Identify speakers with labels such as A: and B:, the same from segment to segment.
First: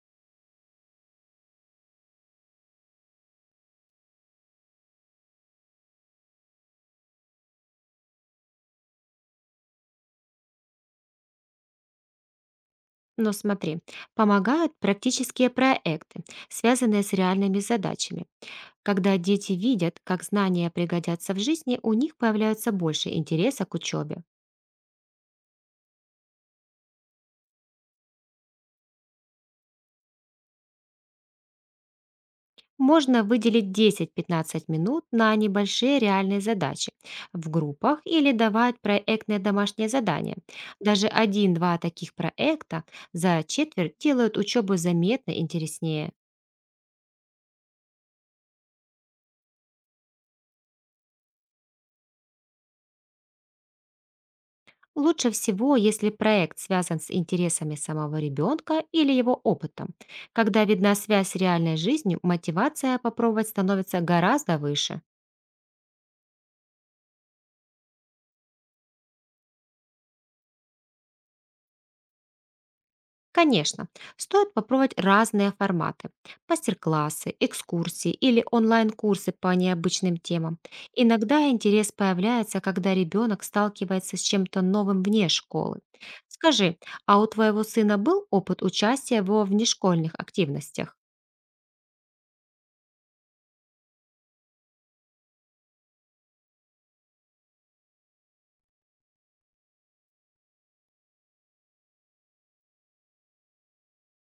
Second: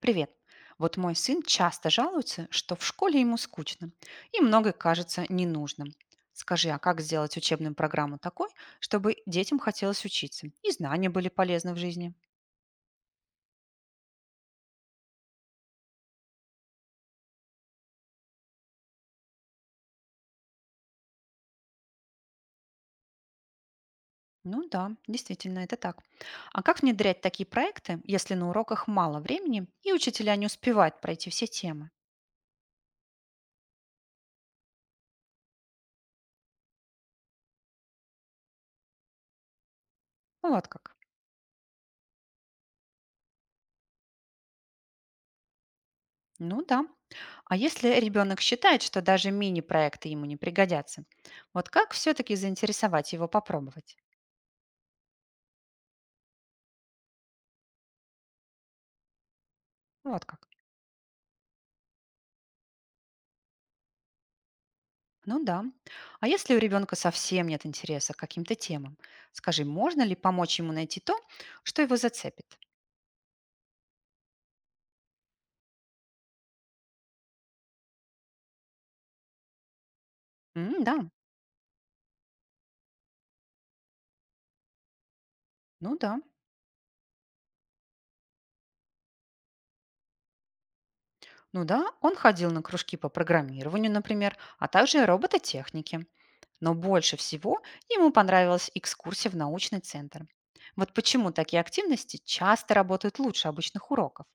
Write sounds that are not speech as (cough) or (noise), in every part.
A: Привет. Вот мой сын часто жалуется, что в школе ему скучно и многое кажется ненужным. Скажи, а как сделать учебную программу такой, чтобы детям хотелось учиться и знания были полезны в жизни?
B: Но смотри, помогают практические проекты, связанные с реальными задачами. Когда дети видят, как знания пригодятся в жизни, у них появляется больше интереса к учебе.
A: Ну да, действительно, это так. А как внедрять такие проекты, если на уроках мало времени и учителя не успевают пройти все темы?
B: Можно выделить 10-15 минут на небольшие реальные задачи в группах или давать проектные домашние задания.
A: Ну вот как.
B: Даже один-два таких проекта за четверть делают учебу заметно интереснее.
A: Ну да. А если ребенок считает, что даже мини-проекты ему не пригодятся, вот как все-таки заинтересовать его попробовать?
B: Лучше всего, если проект связан с интересами самого ребенка или его опытом.
A: Ну вот как.
B: Когда видна связь с реальной жизнью, мотивация попробовать становится гораздо выше.
A: Ну да. А если у ребенка совсем нет интереса к каким-то темам, скажи, можно ли помочь ему найти то, что его зацепит?
B: Конечно, стоит попробовать разные форматы– мастер-классы, экскурсии или онлайн-курсы по необычным темам.
A: М, да,
B: Иногда интерес появляется, когда ребенок сталкивается с чем-то новым вне школы.
A: ну да.
B: Скажи, а у твоего сына был опыт участия во внешкольных активностях?
A: Ну да, он ходил на кружки по программированию, например, а также робототехники. Но больше всего ему понравилась экскурсия в научный центр. Вот почему такие активности часто работают лучше обычных уроков.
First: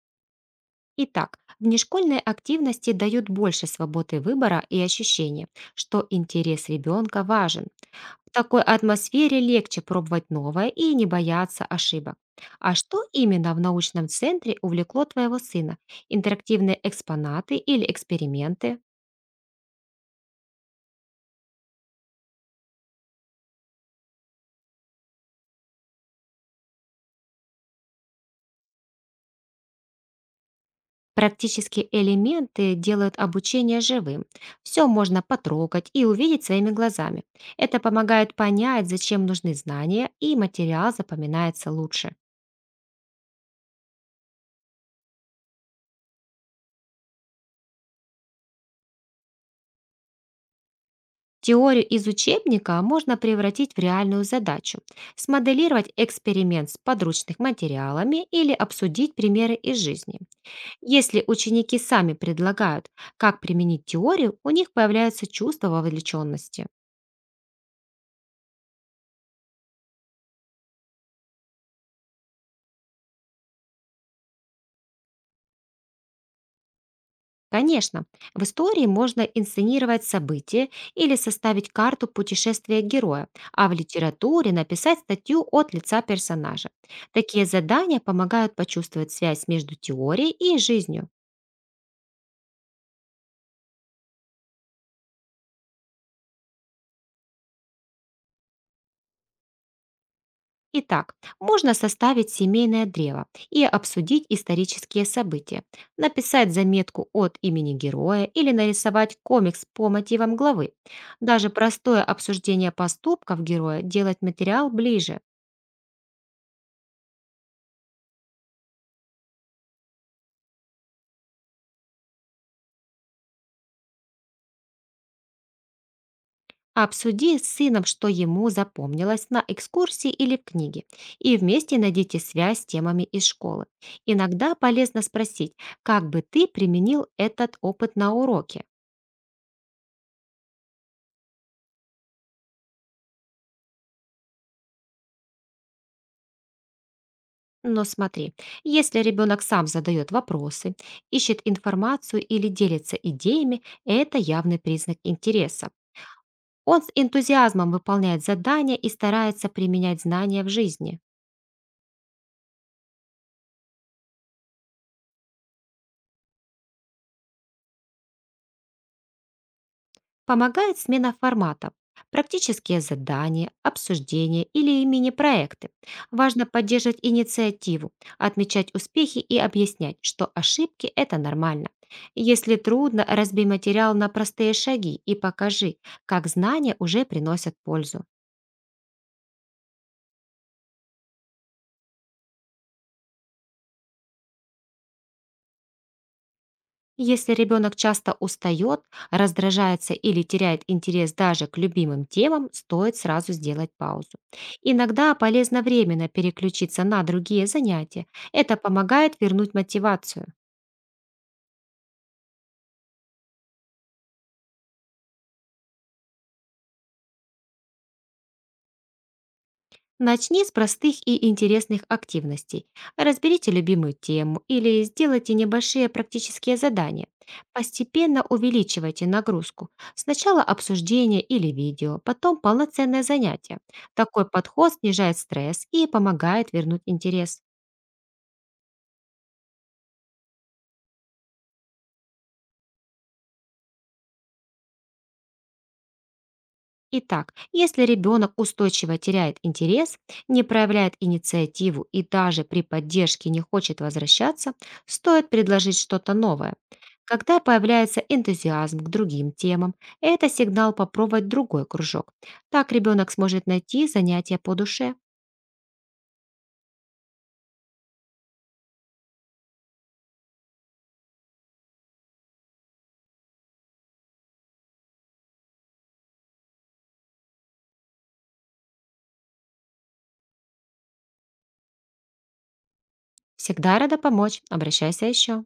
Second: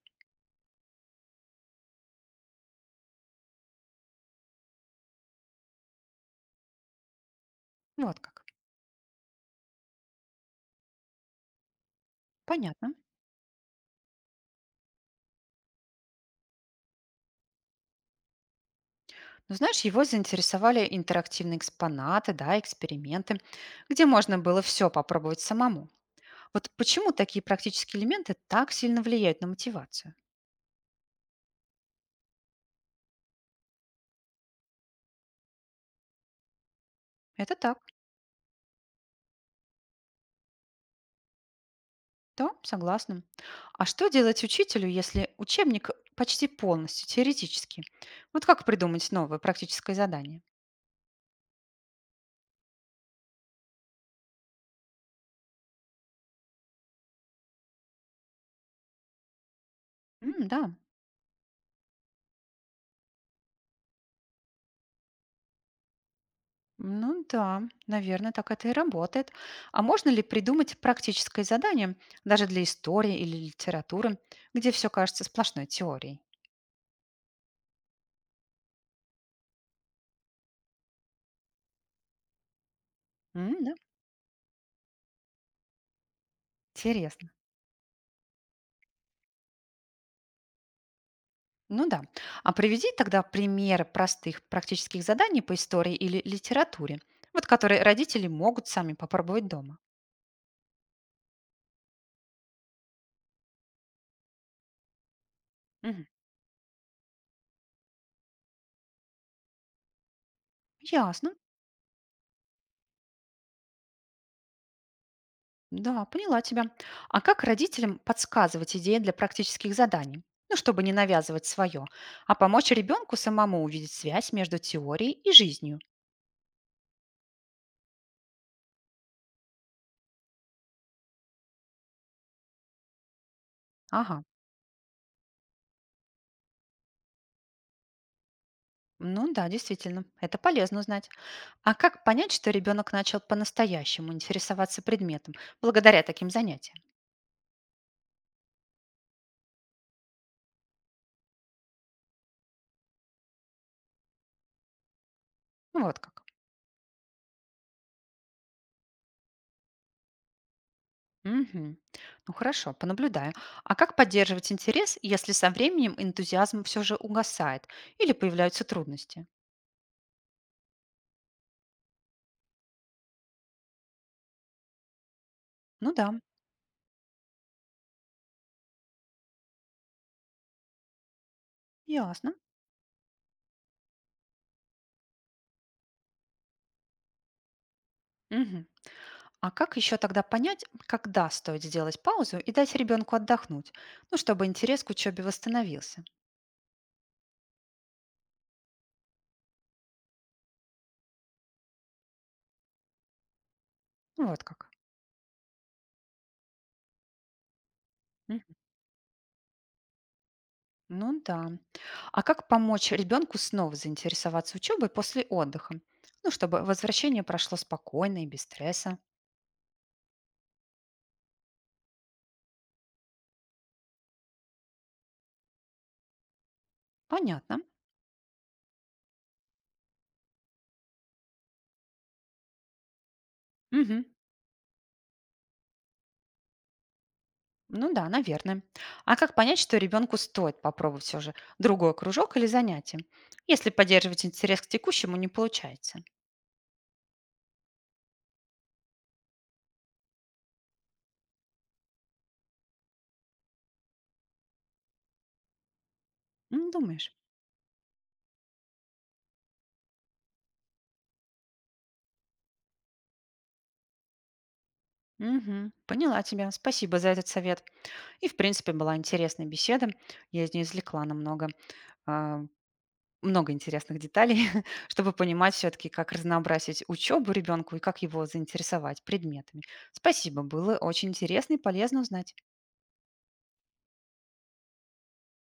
B: Итак, внешкольные активности дают больше свободы выбора и ощущения, что интерес ребенка важен.
A: Вот
B: В
A: как.
B: такой атмосфере легче пробовать новое и не бояться ошибок. А
A: Понятно.
B: что именно в научном центре увлекло твоего сына? Интерактивные экспонаты или эксперименты?
A: Ну, знаешь, его заинтересовали интерактивные экспонаты, да, эксперименты, где можно было все попробовать самому. Вот почему такие практические элементы так сильно влияют на мотивацию?
B: Практические элементы делают обучение живым. Все можно потрогать и увидеть своими глазами.
A: Это так.
B: Это помогает понять, зачем нужны знания, и материал запоминается лучше.
A: Да, согласна. А что делать учителю, если учебник почти полностью теоретический? Вот как придумать новое практическое задание?
B: Теорию из учебника можно превратить в реальную задачу, смоделировать эксперимент с подручных материалами или обсудить примеры из жизни.
A: М, да,
B: Если ученики сами предлагают, как применить теорию, у них появляется чувство вовлеченности.
A: ну да, наверное, так это и работает. А можно ли придумать практическое задание даже для истории или литературы, где все кажется сплошной теорией?
B: Конечно, в истории можно инсценировать события или составить карту путешествия героя,
A: М,
B: а в
A: да,
B: литературе написать статью от лица персонажа.
A: интересно.
B: Такие задания помогают почувствовать связь между теорией и жизнью.
A: Ну да. А приведи тогда примеры простых практических заданий по истории или литературе, вот которые родители могут сами попробовать дома.
B: Итак, можно составить семейное древо и обсудить исторические события,
A: Мгм.
B: написать заметку от имени героя или нарисовать комикс по мотивам главы.
A: Ясно.
B: Даже простое обсуждение поступков героя делает материал ближе.
A: Да, поняла тебя. А как родителям подсказывать идеи для практических заданий? Ну, чтобы не навязывать свое, а помочь ребенку самому увидеть связь между теорией и жизнью.
B: Обсуди с сыном, что ему запомнилось на экскурсии или в книге, и вместе найдите связь с темами из школы.
A: Ага,
B: Иногда полезно спросить, как бы ты применил этот опыт на уроке.
A: ну да, действительно, это полезно узнать. А как понять, что ребенок начал по-настоящему интересоваться предметом благодаря таким занятиям?
B: Но смотри, если ребенок сам задает вопросы, ищет информацию или делится идеями, это явный признак интереса.
A: Вот как.
B: Он с энтузиазмом выполняет задания и старается применять знания в жизни.
A: Мгм. Ну хорошо, понаблюдаю. А как поддерживать интерес, если со временем энтузиазм все же угасает или появляются трудности?
B: Помогает смена форматов, практические задания, обсуждения или мини-проекты.
A: Ну да,
B: Важно поддерживать инициативу, отмечать успехи и объяснять, что ошибки– это нормально.
A: ясно.
B: Если трудно, разбей материал на простые шаги и покажи, как знания уже приносят пользу.
A: Мгм. А как еще тогда понять, когда стоит сделать паузу и дать ребенку отдохнуть, ну, чтобы интерес к учебе восстановился?
B: Если ребенок часто устает, раздражается или теряет интерес даже к любимым темам, стоит сразу сделать паузу.
A: Ну, вот как.
B: Иногда полезно временно переключиться на другие занятия.
A: Мгм.
B: Это помогает вернуть мотивацию.
A: Ну да. А как помочь ребенку снова заинтересоваться учебой после отдыха? Ну, чтобы возвращение прошло спокойно и без стресса.
B: Начни с простых и интересных активностей. Разберите любимую тему или сделайте небольшие практические задания.
A: Понятно.
B: Постепенно увеличивайте нагрузку. Сначала обсуждение или видео, потом полноценное занятие.
A: Мгм.
B: Такой подход снижает стресс и помогает вернуть интерес.
A: Ну да, наверное. А как понять, что ребенку стоит попробовать все же другой кружок или занятие, если поддерживать интерес к текущему не получается?
B: Итак, если ребенок устойчиво теряет интерес, не проявляет инициативу и даже при поддержке не хочет возвращаться, стоит предложить что-то новое.
A: М, думаешь?
B: Когда появляется энтузиазм к другим темам, это сигнал попробовать другой кружок. Так ребенок сможет найти занятие по душе.
A: Мгм. Поняла тебя. Спасибо за этот совет. И, в принципе, была интересная беседа. Я из нее извлекла а, много интересных деталей, (laughs) чтобы понимать все-таки, как разнообразить учебу ребенку и как его заинтересовать предметами. Спасибо, было очень интересно и полезно узнать.
B: Всегда рада помочь. Обращайся еще.